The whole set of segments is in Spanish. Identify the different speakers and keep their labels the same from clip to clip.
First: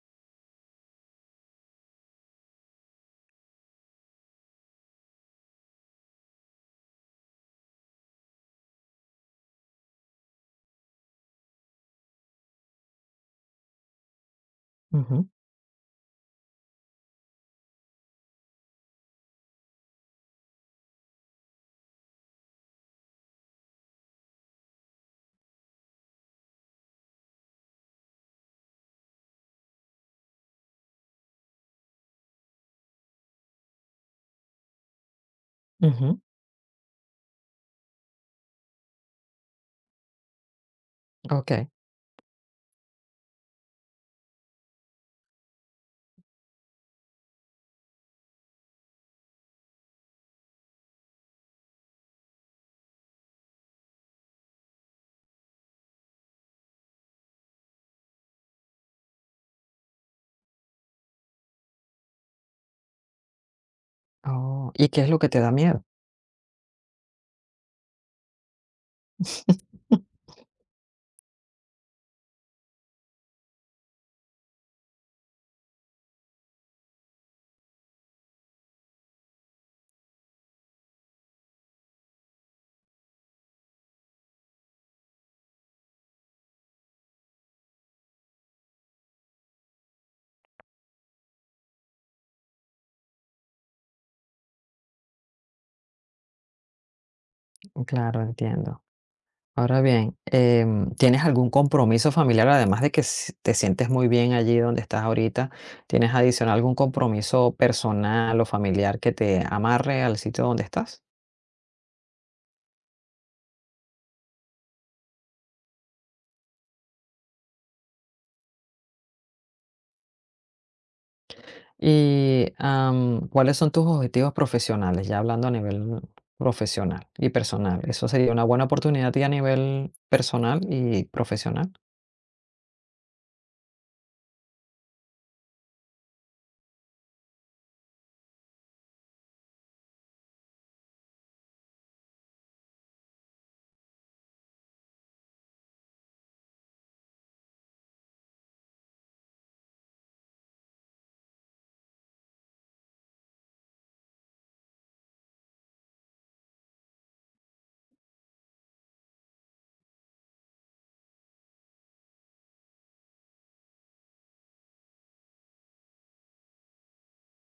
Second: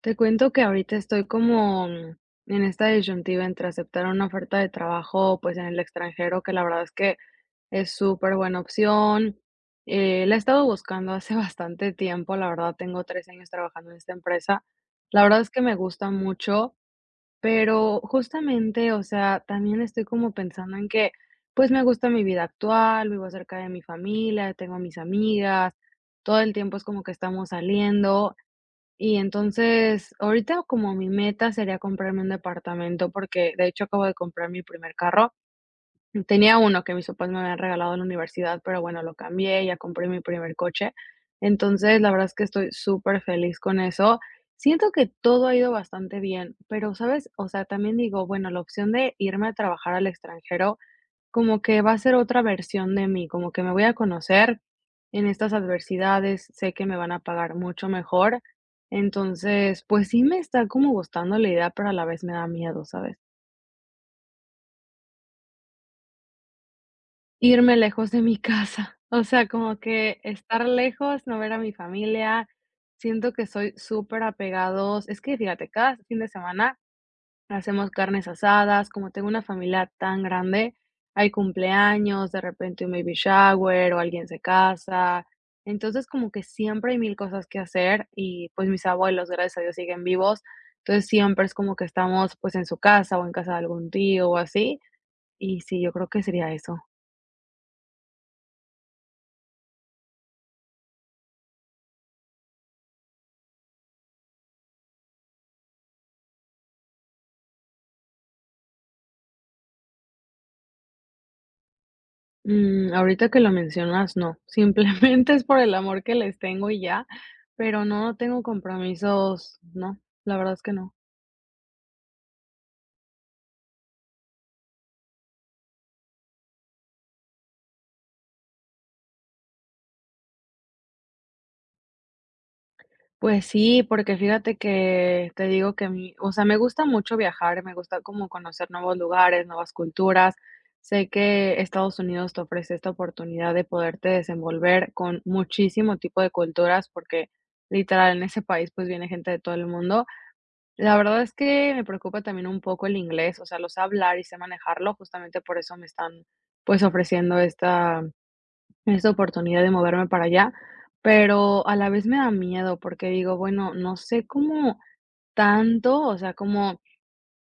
Speaker 1: Te cuento que ahorita estoy como en esta disyuntiva entre aceptar una oferta de trabajo, pues, en el extranjero, que la verdad es que es súper buena opción. La he estado buscando hace bastante tiempo, la verdad, tengo 3 años trabajando en esta empresa. La
Speaker 2: Ujú,
Speaker 1: verdad es que me gusta mucho, pero justamente, o sea, también estoy como pensando en que, pues, me gusta mi vida actual, vivo cerca de mi familia, tengo a mis amigas, todo el tiempo es como que estamos saliendo. Y entonces, ahorita como mi meta sería comprarme un departamento, porque de hecho acabo de comprar mi primer carro.
Speaker 2: ujú,
Speaker 1: Tenía uno que mis papás me habían regalado en la universidad, pero bueno, lo cambié, ya compré mi primer coche.
Speaker 2: okey.
Speaker 1: Entonces, la verdad es que estoy súper feliz con eso. Siento que todo ha ido bastante bien, pero, ¿sabes? O sea, también digo, bueno, la opción de irme a trabajar al extranjero como que va a ser otra versión de mí, como que me voy a conocer en estas adversidades, sé que me van a pagar mucho mejor. Entonces, pues sí me está como gustando la idea, pero a la vez me da miedo, ¿sabes?
Speaker 2: Oh, ¿y qué es lo que te da miedo?
Speaker 1: Irme lejos de mi casa, o sea, como que estar lejos, no ver a mi familia, siento que soy súper apegados. Es que fíjate, cada fin de semana hacemos carnes asadas, como tengo una familia tan grande, hay cumpleaños, de repente un baby shower o alguien se casa. Entonces, como que siempre hay mil cosas que hacer y pues mis abuelos, gracias a Dios, siguen vivos. Entonces, siempre es como que estamos pues en su casa o en casa de algún tío o así. Y sí, yo creo que sería eso.
Speaker 2: Claro, entiendo. Ahora bien, ¿tienes algún compromiso familiar? Además de que s te sientes muy bien allí donde estás ahorita, ¿tienes adicional algún compromiso personal o familiar que te amarre al sitio donde estás?
Speaker 1: Mm, ahorita que lo mencionas, no. Simplemente es por el amor que les tengo y ya, pero no tengo compromisos, no, la verdad es que no.
Speaker 2: Y, ¿cuáles son tus objetivos profesionales? Ya hablando a nivel profesional y personal. Eso sería una buena oportunidad y a nivel personal y profesional.
Speaker 1: Pues sí, porque fíjate que te digo que mi, o sea, me gusta mucho viajar, me gusta como conocer nuevos lugares, nuevas culturas. Sé que Estados Unidos te ofrece esta oportunidad de poderte desenvolver con muchísimo tipo de culturas, porque literal en ese país pues viene gente de todo el mundo. La verdad es que me preocupa también un poco el inglés, o sea, lo sé hablar y sé manejarlo, justamente por eso me están pues ofreciendo esta, esta oportunidad de moverme para allá, pero a la vez me da miedo porque digo, bueno, no sé cómo tanto, o sea, como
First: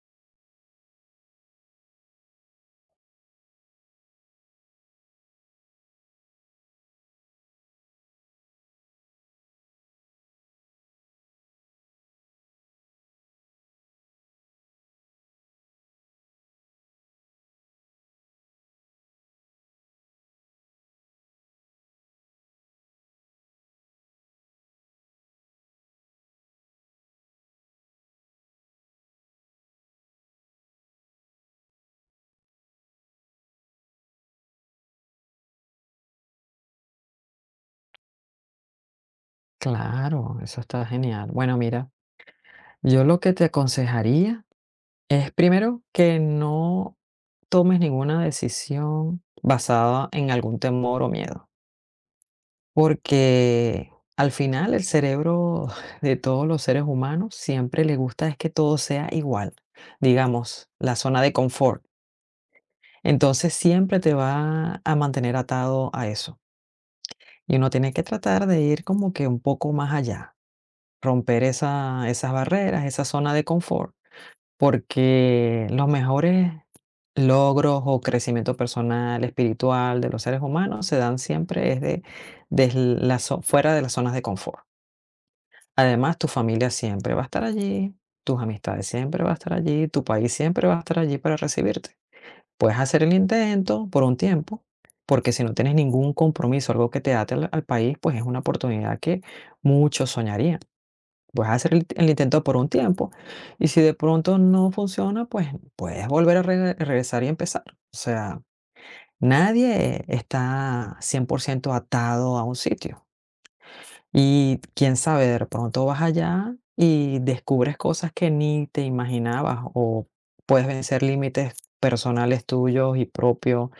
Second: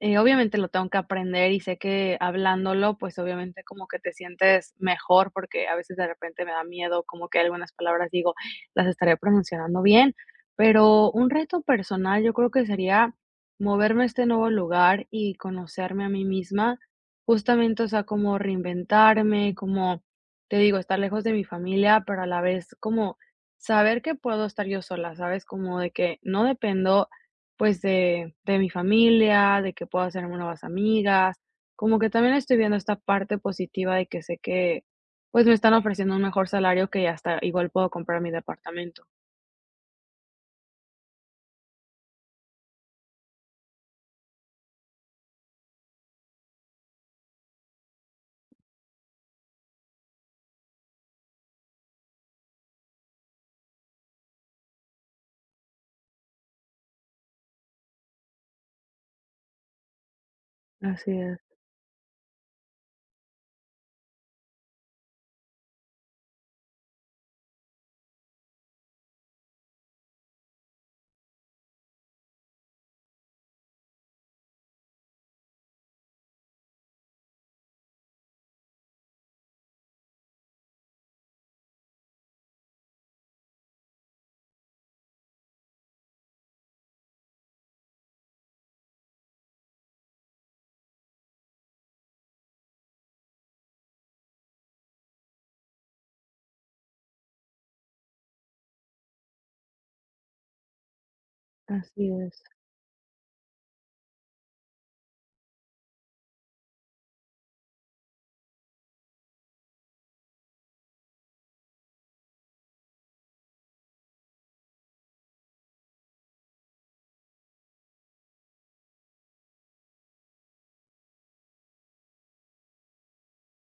Speaker 1: obviamente lo tengo que aprender y sé que hablándolo, pues obviamente como que te sientes mejor, porque a veces de repente me da miedo, como que algunas palabras digo, las estaré pronunciando bien, pero un reto personal yo creo que sería moverme a este nuevo lugar y conocerme a mí misma, justamente, o sea, como reinventarme, como te digo, estar lejos de mi familia, pero a la vez como saber que puedo estar yo sola, ¿sabes? Como de que no dependo pues de mi familia, de que puedo hacerme nuevas amigas, como que también estoy viendo esta parte positiva de que sé que, pues, me están ofreciendo un mejor salario que ya hasta igual puedo comprar mi departamento.
Speaker 2: Claro, eso está genial. Bueno, mira, yo lo que te aconsejaría es primero que no tomes ninguna decisión basada en algún temor o miedo. Porque al final el cerebro de todos los seres humanos siempre le gusta es que todo sea igual, digamos, la
Speaker 1: Así
Speaker 2: zona de
Speaker 1: es,
Speaker 2: confort. Entonces siempre te va a mantener atado a eso. Y uno tiene que tratar de ir como que un poco más allá, romper esa, esas barreras, esa zona de confort, porque los mejores logros o crecimiento personal, espiritual de los seres humanos se dan siempre desde, fuera de las zonas de confort. Además, tu familia siempre va a estar allí, tus amistades siempre va a estar allí, tu país siempre va a estar allí para recibirte. Puedes hacer el intento por un tiempo, porque si no tienes ningún compromiso, algo que te ate al país, pues es una oportunidad que muchos soñarían. Puedes hacer el
Speaker 1: así es,
Speaker 2: intento por un tiempo y si de pronto no funciona, pues puedes volver a regresar y empezar. O sea, nadie está 100% atado a un sitio. Y quién sabe, de pronto vas allá y descubres cosas que ni te imaginabas o puedes vencer límites personales tuyos y propios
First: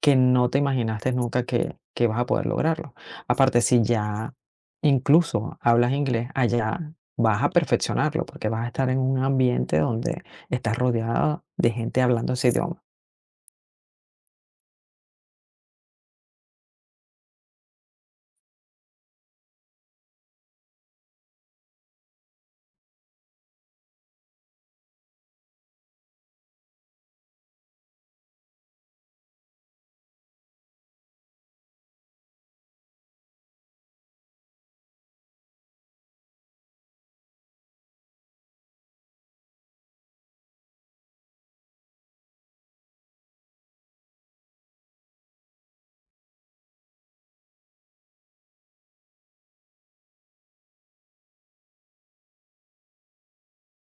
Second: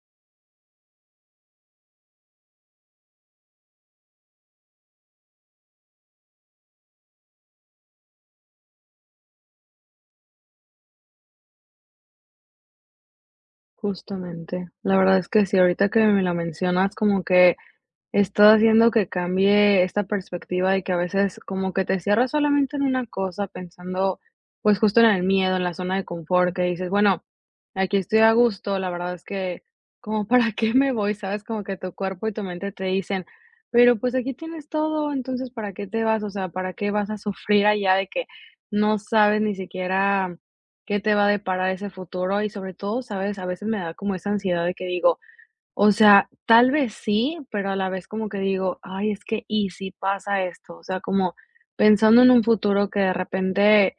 Speaker 2: que no te imaginaste nunca que vas a poder lograrlo. Aparte, si ya incluso hablas inglés, allá vas a perfeccionarlo porque vas a estar en un ambiente donde estás rodeada de gente hablando ese idioma.
Speaker 1: justamente. La verdad es que sí, ahorita que me la mencionas, como que está haciendo que cambie esta perspectiva de que a veces como que te cierras solamente en una cosa pensando, pues justo en el miedo, en la zona de confort, que dices, bueno, aquí estoy a gusto, la verdad es que como para qué me voy, sabes, como que tu cuerpo y tu mente te dicen, pero pues aquí tienes todo, entonces para qué te vas, o sea, para qué vas a sufrir allá de que no sabes ni siquiera qué te va a deparar ese futuro y sobre todo, sabes, a veces me da como esa ansiedad de que digo, o sea, tal vez sí, pero a la vez como que digo: "Ay, es que, ¿y si pasa esto?". O sea, como pensando en un futuro que de repente,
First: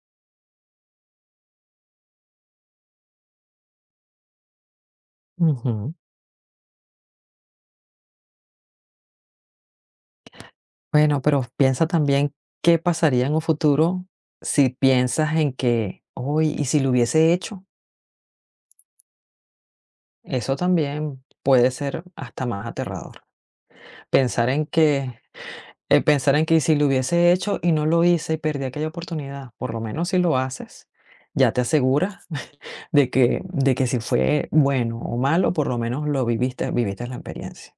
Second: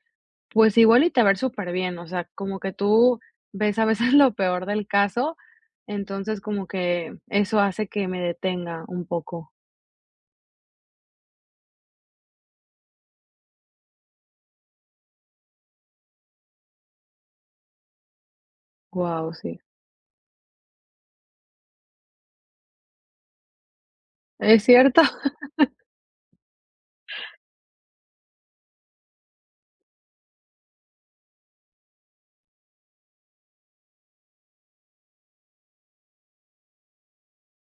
Speaker 1: pues, igual y te va a ir súper bien, o sea, como que tú ves a veces lo peor del caso,
Speaker 2: Ujú.
Speaker 1: entonces como que eso hace que me detenga un poco.
Speaker 2: Bueno, pero piensa también qué pasaría en un futuro si piensas en que, hoy, ¿y si lo hubiese hecho?
Speaker 1: Wow, sí.
Speaker 2: Eso también puede ser hasta más aterrador. Pensar
Speaker 1: ¿Es
Speaker 2: en
Speaker 1: cierto?
Speaker 2: que, Pensar en que "¿Y si lo hubiese hecho y no lo hice y perdí aquella oportunidad", por lo menos si lo haces, ya te aseguras de que si fue bueno o malo, por lo menos lo viviste la experiencia.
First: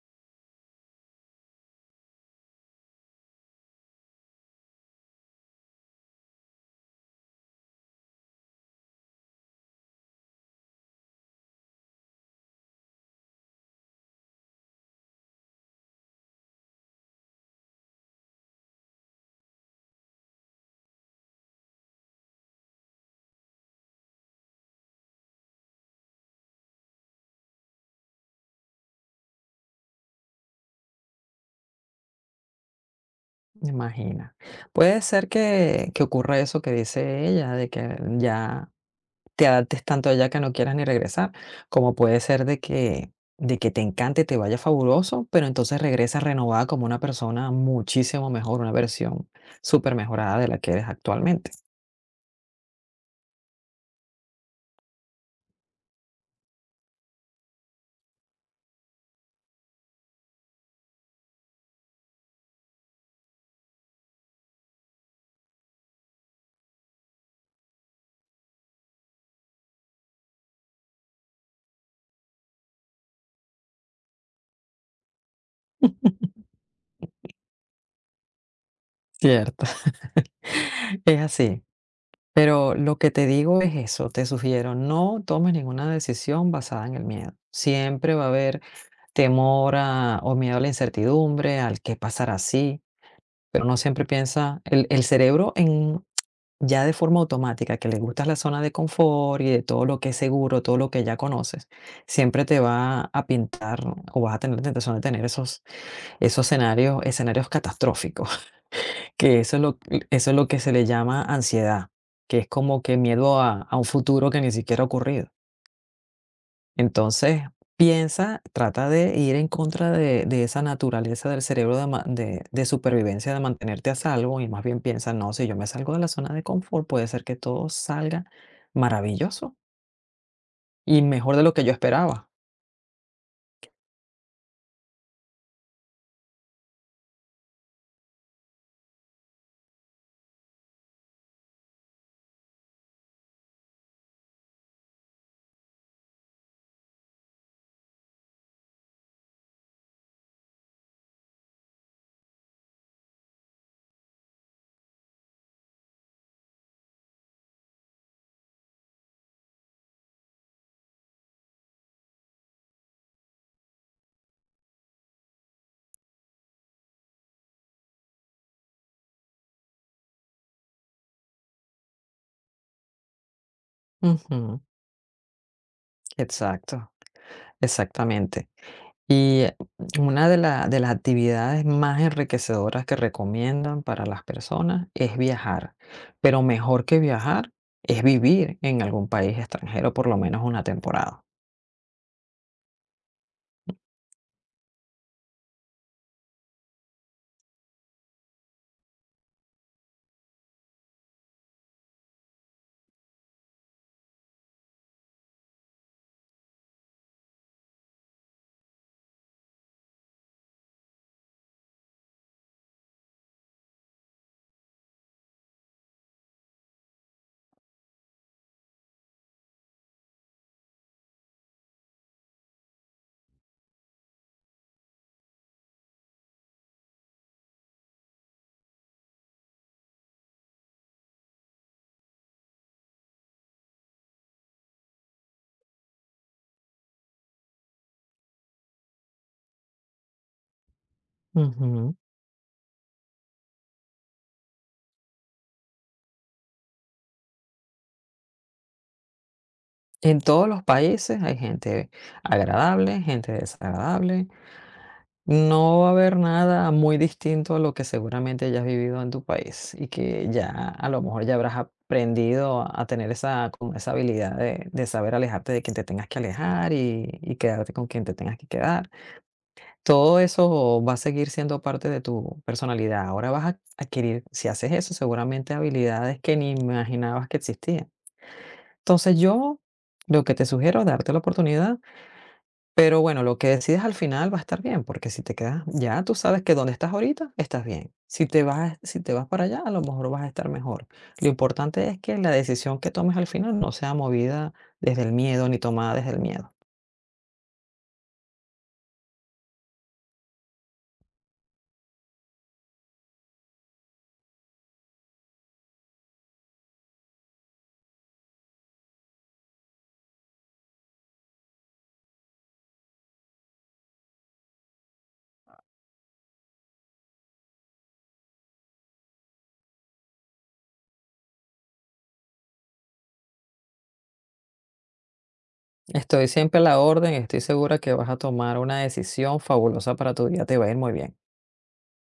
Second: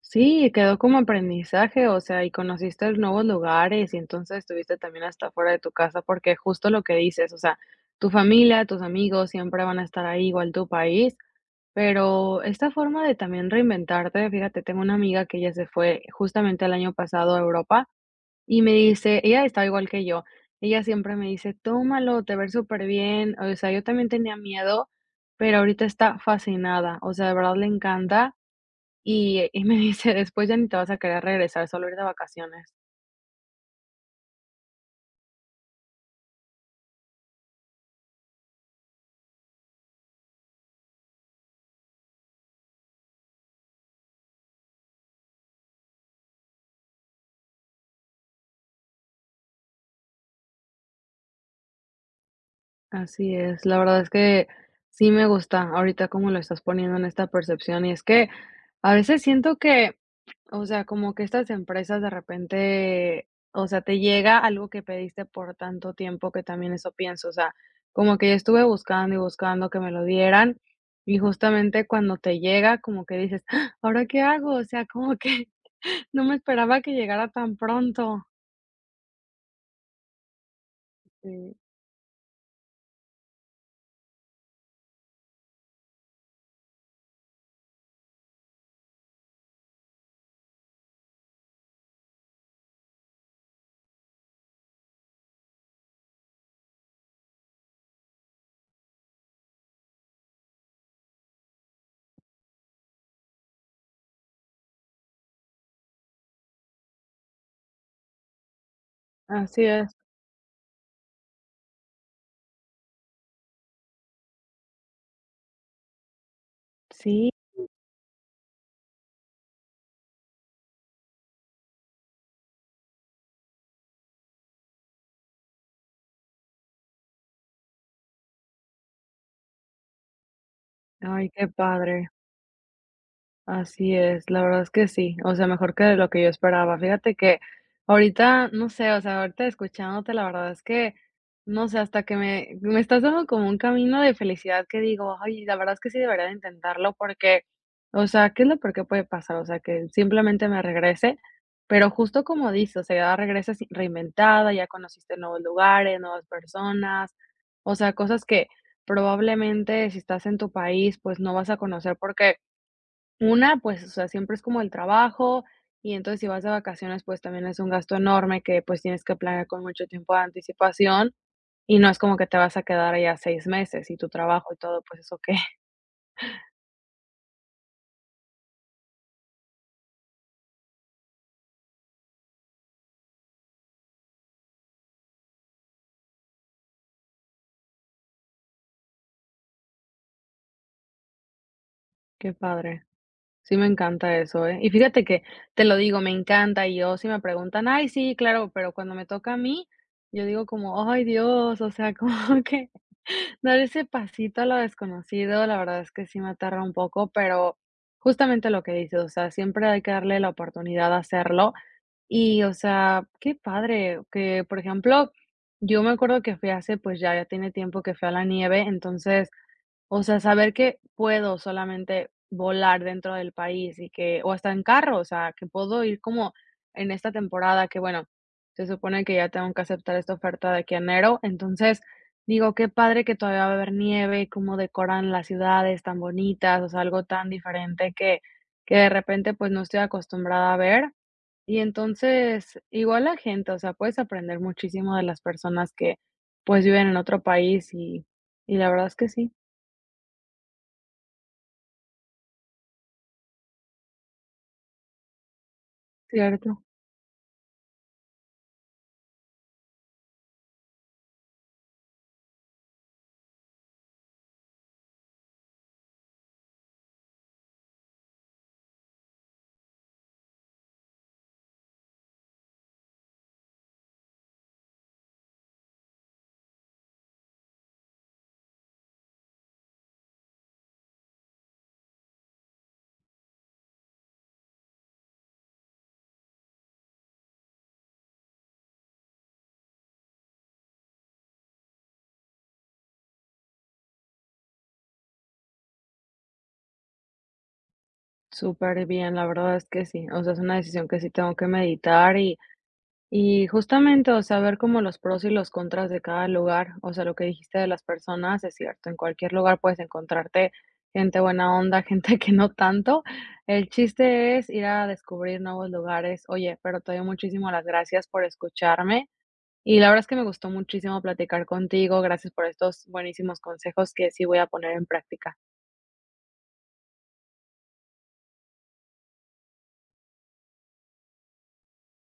Speaker 1: Sí, quedó como aprendizaje, o sea, y conociste nuevos lugares y entonces estuviste también hasta fuera de tu casa, porque justo lo que dices, o sea, tu familia, tus amigos siempre van a estar ahí, igual tu país, pero esta forma de también reinventarte, fíjate, tengo una amiga que ella se fue justamente el año pasado a Europa y me dice, ella está igual que yo, ella siempre me dice, tómalo, te ver súper bien, o sea, yo también tenía miedo, pero ahorita está fascinada, o sea, de verdad le encanta. Y me dice: "Después ya ni te vas a querer regresar, solo ir de vacaciones".
Speaker 2: Imagina. Puede ser que ocurra eso que dice ella, de que ya te adaptes tanto allá que no quieras ni regresar, como puede ser de que te encante, te vaya fabuloso, pero entonces regresas renovada como una persona muchísimo mejor, una versión súper mejorada de la que eres actualmente.
Speaker 1: Así es, la verdad es que sí me gusta ahorita como lo estás poniendo en esta percepción, y es que a veces siento que, o sea, como que estas empresas de repente, o sea, te llega algo que pediste por tanto tiempo que también eso pienso, o sea, como que yo estuve buscando y buscando que me lo dieran, y justamente cuando te llega, como que dices: "¡Ah!, ¿ahora qué hago?". O sea, como que no me esperaba que llegara tan pronto.
Speaker 2: Cierto, es
Speaker 1: Sí.
Speaker 2: así. Pero lo que te digo es eso, te sugiero, no tomes ninguna decisión basada en el miedo. Siempre va a haber temor a o miedo a la incertidumbre, al qué pasará si. Pero no siempre piensa, el cerebro en, ya de forma automática, que le gusta la zona de confort y de todo lo que es seguro, todo lo que ya conoces, siempre te va a pintar o vas a tener la tentación de tener esos escenarios, escenarios catastróficos, que eso es
Speaker 1: Así
Speaker 2: lo,
Speaker 1: es.
Speaker 2: eso es lo que se le llama ansiedad, que es como que miedo a un futuro que ni siquiera ha ocurrido.
Speaker 1: Sí.
Speaker 2: Entonces, piensa, trata de ir en contra de esa naturaleza del cerebro de, de supervivencia, de mantenerte a salvo, y más bien piensa, no, si yo me salgo de la zona de confort, puede ser que todo salga maravilloso y
Speaker 1: Ay,
Speaker 2: mejor de
Speaker 1: qué
Speaker 2: lo que yo
Speaker 1: padre.
Speaker 2: esperaba.
Speaker 1: Así es, la verdad es que sí, o sea, mejor que de lo que yo esperaba. Fíjate que ahorita, no sé, o sea, ahorita escuchándote, la verdad es que, no sé, hasta que me estás dando como un camino de felicidad que digo, ay, la verdad es que sí debería de intentarlo porque, o sea, ¿qué es lo peor que puede pasar? O sea, que simplemente me regrese, pero justo como dices, o sea, ya regresas reinventada, ya conociste nuevos lugares, nuevas personas, o sea, cosas que probablemente si estás en tu país, pues no vas a conocer porque una, pues, o sea, siempre es como el trabajo, y entonces si vas de vacaciones, pues también es un gasto enorme que pues tienes que planear con mucho tiempo de anticipación, y no es como que te vas a quedar allá 6 meses y tu trabajo y
Speaker 2: Ujú.
Speaker 1: todo, pues eso qué,
Speaker 2: Exacto, exactamente. Y una de, de las actividades más enriquecedoras que recomiendan para las personas es viajar, pero mejor que viajar es vivir en algún país extranjero por lo menos una temporada.
Speaker 1: qué padre. Sí, me encanta eso, ¿eh? Y fíjate que, te lo digo, me encanta, y yo, si me preguntan: "Ay, sí, claro", pero cuando me toca a mí, yo digo como: "Ay, Dios", o sea, como que dar ese pasito a lo desconocido, la verdad es que sí me aterra un poco, pero justamente lo que dices, o sea, siempre hay que darle la oportunidad de hacerlo. Y, o sea, qué padre que, por ejemplo, yo me acuerdo que fui hace, pues, ya tiene tiempo que fui a la nieve, entonces o sea, saber que puedo solamente volar dentro del país y que o hasta en carro, o sea, que puedo ir como en esta temporada que, bueno, se supone que ya tengo que aceptar esta oferta de aquí a enero, entonces digo, qué padre que todavía va a haber nieve, cómo decoran las ciudades tan bonitas, o sea, algo tan diferente que de repente, pues, no estoy acostumbrada a ver. Y
Speaker 2: Ujú.
Speaker 1: entonces, igual la gente, o sea, puedes aprender muchísimo de las personas que, pues, viven en otro país y la verdad es que sí,
Speaker 2: En todos los países hay gente agradable, gente desagradable. No va a haber
Speaker 1: cierto.
Speaker 2: nada muy distinto a lo que seguramente hayas vivido en tu país y que ya a lo mejor ya habrás aprendido a tener esa, como esa habilidad de saber alejarte de quien te tengas que alejar y quedarte con quien te tengas que quedar. Todo eso va a seguir siendo parte de tu personalidad. Ahora vas a adquirir, si haces eso, seguramente habilidades que ni imaginabas que existían. Entonces yo lo que te sugiero, es darte la oportunidad, pero bueno, lo que decides al final va a estar bien, porque si te quedas, ya tú sabes que donde estás ahorita, estás bien. Si te vas para allá, a lo mejor vas a estar mejor. Lo importante es que la decisión que tomes al final no sea movida desde el miedo ni tomada desde el miedo.
Speaker 1: Súper bien, la verdad es que sí. O sea, es una decisión que sí tengo que meditar y justamente, o sea, ver como los pros y los contras de cada lugar. O sea, lo que dijiste de las personas es cierto, en cualquier lugar puedes encontrarte gente buena onda, gente que no tanto. El chiste es ir a descubrir nuevos lugares. Oye, pero te doy muchísimas las gracias por escucharme y la verdad es que me gustó muchísimo platicar contigo. Gracias por estos buenísimos consejos que sí voy a poner en práctica.
Speaker 2: Estoy siempre a la orden, estoy segura que vas a tomar una decisión fabulosa para tu vida, te va a ir muy bien.